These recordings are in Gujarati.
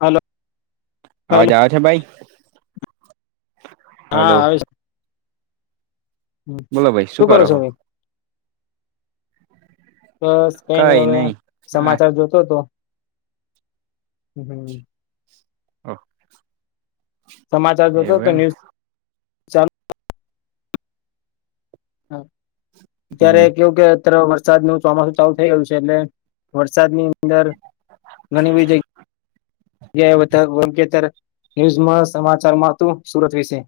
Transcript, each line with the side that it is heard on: left: હલો
right: અવાજ
left: હલો
right: આવે છે ભાઈ?
left: હા
right: હલો
left: આવે છ
right: બોલો ભાઈ શું
left: કરો છો
right: કરોહો?
left: ભાઈ બસ કઈ નઈ હવે, સમાચાર જોતો હતો. હમ્મ
right: ઓ
left: સમાચાર જોતો તો ન્યુઝ. ચાલુ હા ત્યારે
right: હમ
left: કેવુંકે. ત્રવ વરસાદનું ચોમાસું ચાલુ થઈ ગયું છે, એટલે વરસાદની. અંદર ઘણી બધી જગ્યા્યા વંકેતર. ન્યુઝમાં સમાચારમાં હતું, સુરત વિશે.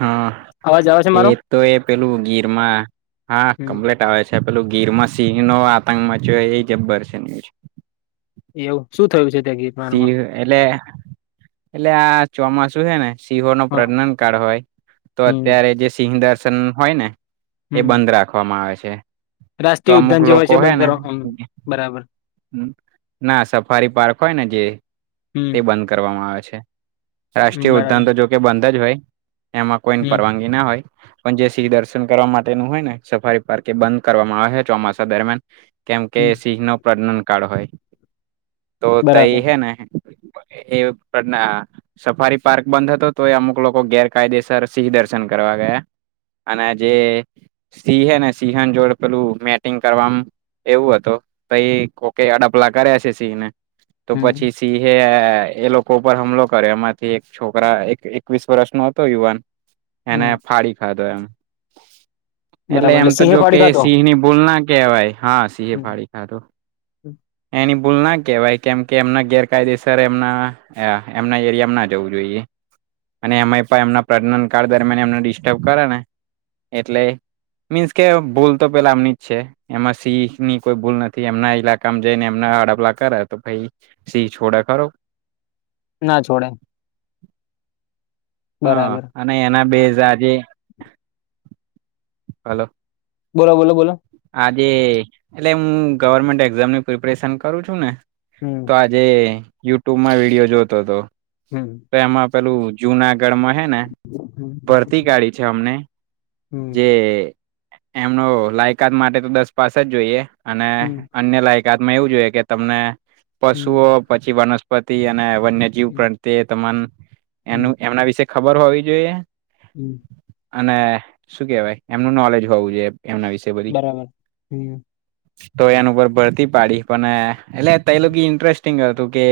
right: હા.
left: અવાજ આવે છે
right: એ
left: મારો
right: તો એ પેલું ગીરમાં હા
left: હમ
right: કમ્પલેટ આવે છે. પેલું ગીરમાં સિંહનો આતંક મચીયો એ જબ્બર છે ન્યૂઝ.
left: એવું, શું થયું છે ત્યાં ગીર?
right: સિહ એટલે, એટલે આ ચોમાસું હે ને. સિંહો નો
left: હા
right: પ્રજનન કાળ હોય, તો
left: હમ
right: અત્યારે જે સિંહ દર્શન હોય ને. એ
left: હમ
right: બંધ રાખવામાં આવે છે. તો
left: રાષ્ટ્રીય
right: અમુક
left: ઉદન જેવો હોય
right: લોકો
left: છે
right: હે
left: બંધ
right: ને
left: કરવા, હમ્મ બરાબર.
right: ના, સફારી પાર્ક હોય ને જે, તે
left: હમ
right: બંધ કરવામાં આવે છે.
left: હમ
right: રાષ્ટ્રીય ઉદદન
left: બરાબર
right: તો જોકે બંધજ હોય, એમાં કોઈ ને
left: હમ
right: પરવાનગી ના હોય. પણ જે સિંહ દર્શન કરવા માટેનું હોય ને સફારી પાર્ક, એ બંધ કરવામાં આવહે ચોમાસા દરમિયાન. કેમ કે
left: હમ
right: સિંહ નો પ્રજનન કાળ હોય, તો તઈ
left: બરાબર
right: હેને એવું પણના. સફારી પાર્ક બંધ હતો, તો એ અમુક લોકો ગેરકાયદેસર સિંહ દર્શન કરવા ગયા. અને જે. સિંહ હેને સિંહન જોડે પેલું મેટિંગ કરવા, એવું હતું. તયે કોકે અડપલા કર્યા છે સિંહને, તો
left: હમ
right: પછી. એ એ લોકો ઉપર હુમલો કર્યો એમાંથી એક છોકરા એક એકવીસ વર્ષ નો હતો યુવાન.
left: હમ
right: એને ફાડી ખાધો એમ. એટલે
left: બરાબર
right: એમ તો
left: સિંહે
right: જો કે
left: ફાડી
right: એ
left: ખાતો
right: સિંહ ની ભૂલ ના કેહેવાય, હા સિંહે
left: હમ.
right: ફાડી ખાધું એની ભૂલ ના કેહેવાય, કેમ કે એમના ગેરકાયદેસર એમના આ એમના એરિયામાં ના જવું જોઈએ. અને એમાં પણ એમના પ્રજનન કાળ દરમિયાન એમને ડિસ્ટર્બ કરે ને, એટલે મીન્સ કે ભૂલ તો પેલા આમની જ છે, એમાં સિંહ ની કોઈ ભૂલ નથી એમના ઈલા કામ જઈને એમના અડપલા કરે તો ભાઈ સિંહ છોડે ખો
left: ના છોડે
right: હા
left: બરાબર
right: અને એના બેઝ આજે હલો
left: બોલો બોલો બોલો
right: આજે એટલે હું ગવર્મેન્ટ એક્ઝામની પ્રિપરેશન કરું છું ને
left: હમ
right: તો આજે યુટ્યુબમાં વિડીયો જોતો હતો
left: હમ
right: એમાં પેલું જુનાગઢ માં હે ને
left: હમ
right: ભરતી કાઢી છે અમને
left: હમ
right: જે એમનો લાયકાત માટે તો દસ પાસે જ જોઈએ અને
left: હમ
right: અન્ય લાયકાતમાં એવું જોઈએ કે તમને
left: હમ
right: પશુઓ પછી વનસ્પતિ અને વન્ય જીવ
left: હમ
right: પ્ર્યે તમા
left: હમ
right: એનું એમના વિશે ખબર હોવી જોઈએ
left: હમ
right: અને શું કેવાય એમનું નોલેજ હોવું જોઈએ એમના વિશે બધી
left: બરાબર હમ
right: તો એનું ઉપ ભરતી પાડી પણ એટલે ત લોકો ઇન્ટરેસ્ટ હત કે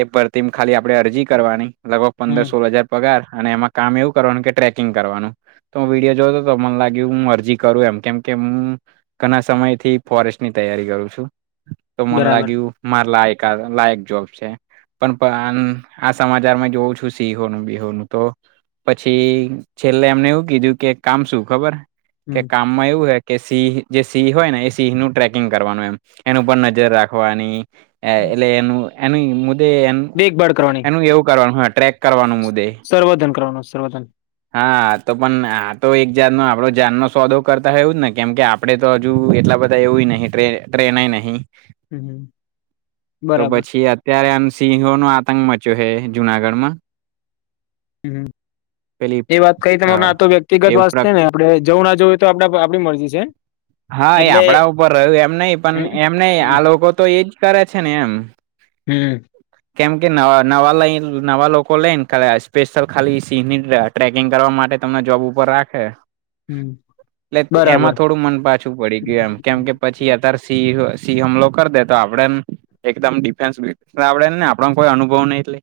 right: એ પર ખાલી આપે અરજી કરવાની લગભગ પંદર
left: હમ
right: સોળ હજાર પગાર અને એમાં કામ એવું કરવાનું કે ટ્રેકિંગ કરવાનું તો વિડીયો જોતો તો મને લાગ્યું હું અરજી કરું એમ કેમ કે હું ઘણા સમયથી ફોરેસ્ટની તૈયારી કરું છું તો મને
left: બરાબર
right: લાગ્યું મારે લાયક લાયક જોબ છે પણ આ સમાચારમાં જોઉં છું સિહોનું બીહોનું તો પછી છેલ્લે એમને એવું કીધું કે કામ શું ખબર કે
left: હમ
right: કામમાં એવું હે કે સિહ જે સિહ હોય ને એ સિહ નું ટ્રેકિંગ કરવાનું એમ એનું ઉપ નજર રાખવાની એટલે એનું એનું મુ્દે
left: દેખભાળ કરવાની
right: એનું એવું કરવાનું હ ટ્રેક કરવાનું મુદ્દે
left: સર્વધન કરવનું સર્વધન
right: હા તો પણ આ તો એક જાત નો આપડો જાન નો સોદો કરતા હોવું જ ને કેમ કે આપડે તો હજુ એટલા બધા એવું નહી ટ્રેન નહી
left: હમ
right: તો
left: બરાબર
right: પછી ત્યારે એમ સિંહો નો આતંક મચ્યો હ જુનાગઢમાં પેલી
left: હ એ વાત કઈ
right: અ
left: તમાર તો વ્યક્તિગત
right: એવું
left: વાત
right: પ્ર
left: છે ને આપડણે જવું ના જવું તો આપ આપણી મરજી છે
right: હા એ
left: એટલે
right: આપણા ઉપર રહ્યું એમ નહ પણ
left: હમ
right: એમ નહી
left: હમ
right: આ લોકો તો એજ કરે છે ને એમ
left: હમ
right: કેમ કે નવા લઈ નવા લોકો લઈ ને ખા સ્પેશિયલ ખાલી સિંહની ટકિંગ કરવા માટે તમને જોબ ઉપર રાખે
left: હમ
right: એટલે
left: બરાબર
right: એમાં થોડું મન પાછ શું પડી ગયું એમ કેમ કે પછી અત્યારે સિ સિંહ હમલો કરી દે તો આપડે એકદમ ડિફેન્સ આપડે ને આપણ કોઈ અનુભવ નહી એટલે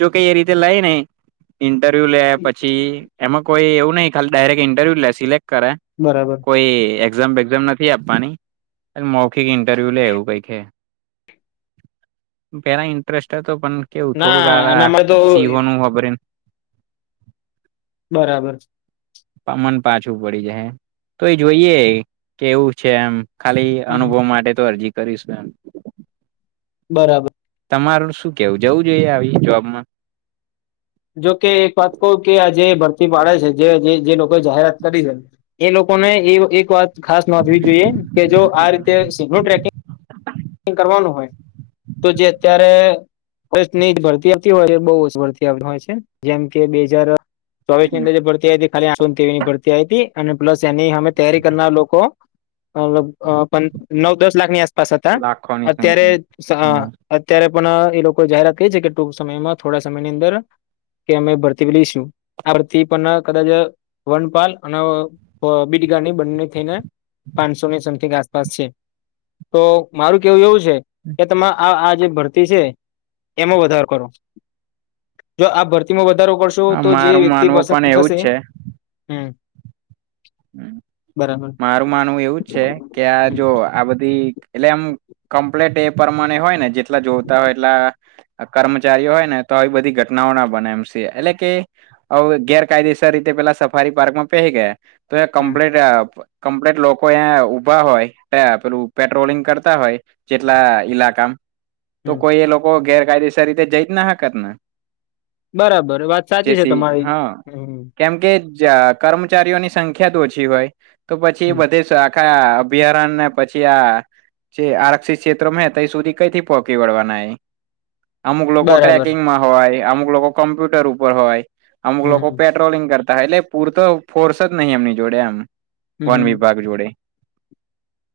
right: જો ક એ રીતે લઈ ને ઇન્ટરવ્યુ લે પછી એમાં કોઈ એવું નહી ખાલી ડાયરેક્ટ ઇન્ટરવ્યુ લે સિલેક્ટ કરે
left: બરાબર
right: કોઈ એક્ઝામ બેેક્ઝામ નથી આપવાની મૌખિક ઇન્ટરવ્યુ લે એવું કઈ છે પેલા ઇન્ટરેસ્ટ હતો પણ કેવું
left: ના
right: થોડુંક આ
left: આનામાં તો
right: સિંહોનું ખબરને
left: બરાબર
right: મન પાછું પડી જાય તો એ જોઈએ કેવું છે એમ ખાલી
left: હમ
right: અનુભવ માટે તો અરજી કરીશ એમ
left: બરાબર
right: તમારું શું કેવું જવું જોઈએ આવી જોબમાં?
left: જોકે એક વાત કવ કે આ જે ભરતી પાડે છે. જે જે લોકો જાહેરાત કરી છે. એ લોકોને એ એક વાત ખાસ નોંધવી જોઈએ કે જો આ રીતે સિગ્નલ ટ્રેકિંગ કરવાનું હોય તો જે અત્યારે નહી ભરતી આપતી હોય છે બઉ ભરતી આપ હોય છે જેમ કે બે હજાર ચોવીસ ની અંદર જે ભરતી હતી ખાલી આસવીની ભરતી આ હતી અને પ્લસ એની અમે તૈયારી કરનાર લોકો અલગ નવ દસ લાખની આસપાસ હતા
right: રાખો નિ
left: અત્યારે અત્યારે પણ એ લોકો જાહેરાત કરી છે કે ટૂંક સમયમાં થોડા સમયની અંદર કે અમે ભરતી લઈશું. આ વથી પણ કદાચ વનપાલ અને બીટગાની બંને થઈને પાંચસો ની સમથી આસપાસ છે તો મારું કેવું એવું છે કે, તમારે આ આ જે ભરતી છે એમાં વધારો કરો જો આ ભરતીમાં વધારો કરશો
right: હા
left: તો જે
right: મારું
left: વ્યક્તિ
right: માનવું પણ
left: પસંદ
right: એવું
left: થશે.
right: જ છે
left: હમ, બરાબર
right: મારું માનવું એવું છે કે આ
left: હમ
right: જો આ બધી એટલે એમ કમ્પ્લેટ એ પરમાણે હોય ને જેટલા જોતા હોય એટલા કર્મચારીઓ હોય ને તો આવી બધી ઘટનાઓ ના બને એમ છે એટલે કે હ ગેરકાયદેસર રીતે પેલા સફારી પાર્કમાં પહે ગયા તો એ
left: હમ
right: કમ્પ્લીટ કમ્પ્લીટ લોકો અંયા ઉઊભા હોય પેલું પેટ્રોલિંગ કરતા હોય, જેટલા ઈલાકા તો
left: હમ
right: કોઈ એ લોકો ગેરકાયદેસર રીતે જઈ જ ના હકત ને.
left: બરાબર વાત સાચી છે
right: જેથી
left: તમારી
right: હા
left: હ
right: કેમ કે કર્મચારીઓની સંખ્યા તો ઓછી હોય તો પછી
left: હમ
right: બધે સા આખા અભયારણ્ય ને પછી આ જે આરક્ષિત ક્ષેત્રો હ તં સુધી કઈ થી પહોચી વળવાના એ અમુક લોકો
left: બરાબર
right: ટ્રેકિંગમાં હોય અમુક લોકો કમ્પ્યુટર ઉપર હોય અમુક
left: હમ
right: લોકો પે ્રોલિંગ કરતા એટલે પૂરતો ફોર્સ જ નહં એમની જોડે એમ
left: હમ
right: વન
left: હમ
right: વિભાગ જોડે.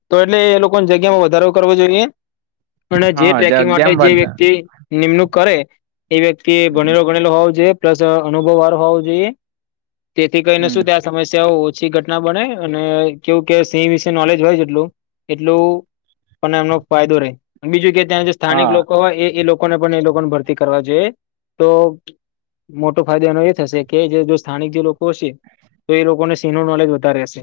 left: તો એટલે એ લોકોને જગ્યામાં વધારો કરવો જોઈએ અને જે
right: હા
left: ટ્રેકિંગ માટે
right: જગ્યામ
left: જે
right: બધા
left: વ્યક્તિ નિમણૂક કરે એ વ્યક્તિ ભણેલો ગણેલો હોવો જોઈએ પ્લસ અનુભવ વાળો હોવો જોઈએ. તેથી કહીને
right: હમ
left: શું ત્યાં તમે? ઓછી ઘટના બને અને કેવું કે સિંહ વિશે નોલેજ હોય, એટલું પણ એમનો ફાયદો રહે બીજું કે ત્યાં જે સ્થાનિક
right: હા
left: લોકો હોય એ એ લોકો લોકોને પણ એ લોકોને ભરતી કરવા જોઈએ તો મોટો ફાયદો એનો એ થશે કે જે જો સ્થાનિક જે લોકો હશે તો એ લોકોને સિંહ નું નોલેજ વધારે હશે,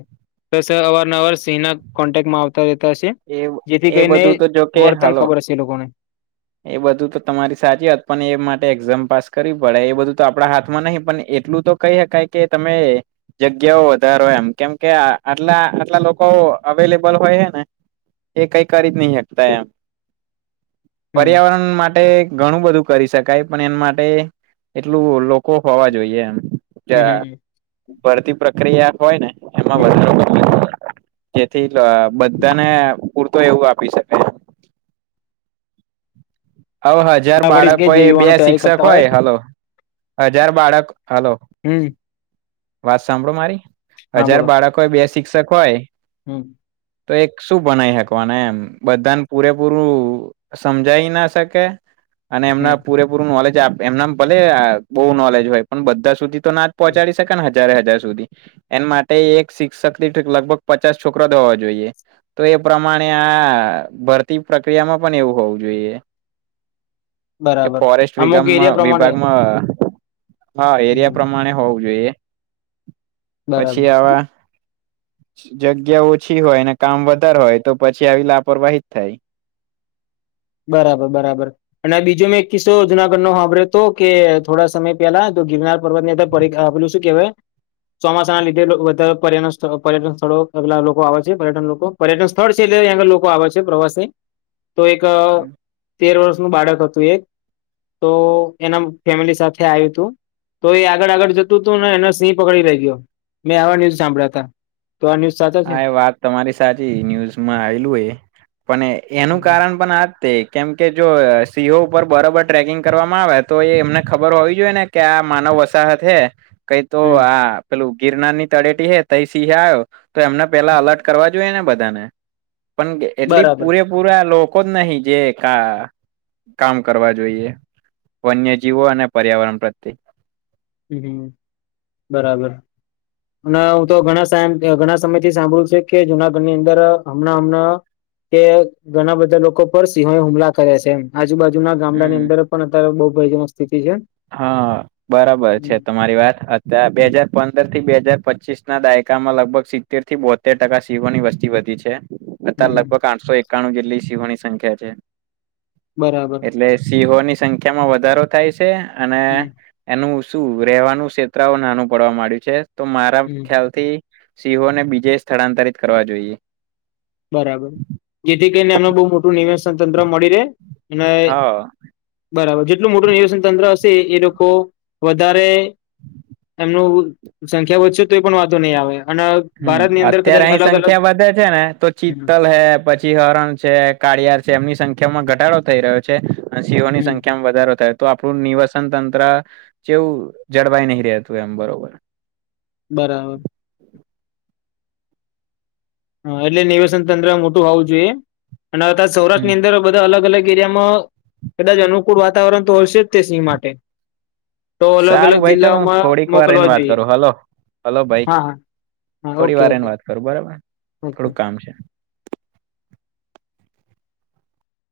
left: તો સર અવારન અવાર સિંહના કોન્ટેક્ટમાં આવતા રહેતા હશે
right: એ
left: જેથી
right: એ
left: કરીને
right: બધું તો જોકે
left: વર્તન
right: હલો
left: ખબર હશે લોકોને.
right: એ બધું તો તમારી સાચી હોત પણ એ માટે એક્ઝામ પાસ કરવી પડે એ બધું તો, આપણા હાથમાં નહીં પણ એટલું તો કહી શકાય કે તમે જગ્યાઓ વધારો એમ કેમ કે આટલા આટલા લોકો અવેલેબલ હોય હ ને એ કઈ કરી જ નહી શકતા એમ
left: હમ
right: પર્યાવરણ માટે ઘણું બધું કરી શકાય પણ એના માટે એટલું લોકો હોવા જોઈએ એમ.
left: હમ હમ
right: ભરતી પ્રક્રિયા હોય ને એમાં
left: હમ
right: વધારો જેથી બધાને પૂરતો એવું આપી શકે. હ હજાર
left: ના પડી કે
right: બાળકો
left: જે
right: હોય બે
left: યુવાનો તૈયારી
right: શિક્ષક
left: કરતા
right: હોય, હલો હજાર બાળક હલો
left: હમ
right: વાત સાંભળો મારી
left: હા
right: હજાર
left: બોલો
right: બાળક હોય બે શિક્ષક હોય,
left: હમ
right: તો એક શું બનાવી શકવાના એમ બધાને પૂરેપૂરું સમજાઈી ના શકે અને
left: હમ
right: એમના પૂરેપૂરું નોલેજ એમના ભલે બહ નોલેજ હોય પણ બધા સુધી તો નાદ
left: હમ
right: પહોંચાડી શકને હજારે હજાર સુધી. એના માટે એક શિક્ષક થી લગભગ પચાસ છોકરો દ હોવા જોઈએ. તો એ પ્રમાણે આ ભરતી પ્રક્રિયામાં પણ એવું હોવું જોઈએ. કે
left: બરાબર
right: ફોરેસ્ટ
left: અમુક એરિયા
right: વિમાં
left: પ્રમાણે
right: વિભાગમાં. હા એરિયા
left: હમ
right: પ્રમાણે હોવું જોઈએ
left: બરાબર
right: પછી આવા જગ્યા ઓછી હોય ને કામ વધારે હોય તો પછી આવી લાપરવાહી જ થાય.
left: બરાબર બરાબર. અને બીજો મેં એક કિસ્સો જુનાગઢ નો સાંભળ્યો હ તો કે થોડા સમય પહેલા તો ગિરનાર પર્વત ની અંદર પ આપેલું શું કેવાય ચોમાસા ના લીધે બધા પરન પર્યટન સ્થળો એલા લોકો આવે છે પર્યટન લોકો પર્યટન સ્થળ છે એટલે લોકો આવે છે પ્રવાસે તો એક તેર વર્ષનું બાળક હતું એક તો એના ફેમિલી સાથે આવ્યું હતું. તો એ આગળ આગળ જતું હતું ને એનો સિંહ પકડી લ ગયો મેં આવા ન્યૂઝ સાંભળ્યા હતા. તો આ ન્યુઝ સાથે
right: હા એ વાત તમારી સાચી ન્યૂઝમાં આવેલું એ પણ એનું કારણ પણ આજ કેમ કે જો સિંહો ઉપર બરોબર ટ્રેકિંગ કરવામાં આવે તો એ એમને ખબર હોવી જોઈએ ને ક્યા માનવ વસાહત હૈ કઈ તો
left: હમ
right: આ પેલું ગિરનાર ની તળેટી હે ત સિંહ આવ્યો તો એમને પેલા અલર્ટ કરવા જોઈએને બધાને પણ એટલી
left: બરાબર
right: પૂરેપૂરા લોકો જ નહી જે કાં કામ કરવા જોઈએ વન્યજીવો અને પર્યાવરણ પ્રત્યે.
left: હમ હમ બરાબર. અને હું તો ઘણા સા ઘણા સમય થી સાંભળું છે કે જુનાગઢ ની અંદર હમણાં હમણાં કે ઘણા બધા લોકો પર સિંહો હુમલા કરે છે એમ. આજુબાજુના ગામડાની
right: હમ
left: અંદર પણ અત્યારે બઉુ ભયજનક સ્થિતિ છે.
right: હા બરાબર છે
left: હમ્મ,
right: તમારી વાર અત બે
left: હમ્મ,
right: હાજાર પંદ પંદર થી બે હાજાર પચીસ ના દાયકામાં લગભગ સિત્તેર થી બોતેર ટકા સીવોની વસ્તી વધી છે. અત
left: હમ્મ, હમ્મ.
right: લગભગ આઠસો એકાણું જેટલી સિંહોની સંખ્યા છે.
left: બરાબર.
right: એટલે સિંહોની સંખ્યા માં વધારો થાય છે અને
left: હમ્મ,
right: એનું શું રહેેવાનું ક્ષેત્ર નાનું પડવા માંડ્યું છે તો મારા
left: હમ્મ,
right: ખ્યાલથી સિંહો ને બીજે સ્થળાંતરિત કરવા જોઈએ.
left: બરાબર જેથી કરીને એમને બહ મોટું નિવેસન તંત્ર મળી રહે અને
right: હા
left: બરાબર જેટલું મોટું નિવેશન તંત્ર હશે એ લોકો વધારે એમનું સંખ્યા વધશે તો એ પણ વાતો નહીં આવે અને
right: હમ
left: ભારતની અંદર
right: અત્યારે
left: કદાચ
right: અહી
left: અલગ અલગ
right: સંખ્યા વધે છે ને તો ચિત
left: હમ્મ,
right: હ પછી હરણ છે કાળિયાર છે એમની સંખ્યા માં ઘટાડો થઈ રહ્યો છે. છે અને સિંહો ની
left: હમ્મ,
right: સંખ્યામાં વધારો થયો. તો આપણું નિવાસન તંત્ર જેવું જળવાય નહી રહેતું એમ બરોબર
left: બરાબર. હા એટલે નિવાસન તંત્ર મોટું હોવું જોઈએ અને
right: હમ
left: સૌરાષ્ટ્રની અંદર બધા અલગ અલગ એરિયામાં કદાચ અનુકૂળ વાતાવરણ તો હશે જ તે સિંહ માટે. તો અલગ
right: સારું
left: અલગ
right: ભાઈ ચાલ
left: જિલ્લાઓમાં
right: થોડીક વાર એને
left: મોકલવા
right: વાત
left: જોઈએ
right: કરો હલો હલો
left: હા હા. હા ઓકે ઓકે.
right: બરો બરાબરને
left: ઓકે
right: થોડુંક કામ છે.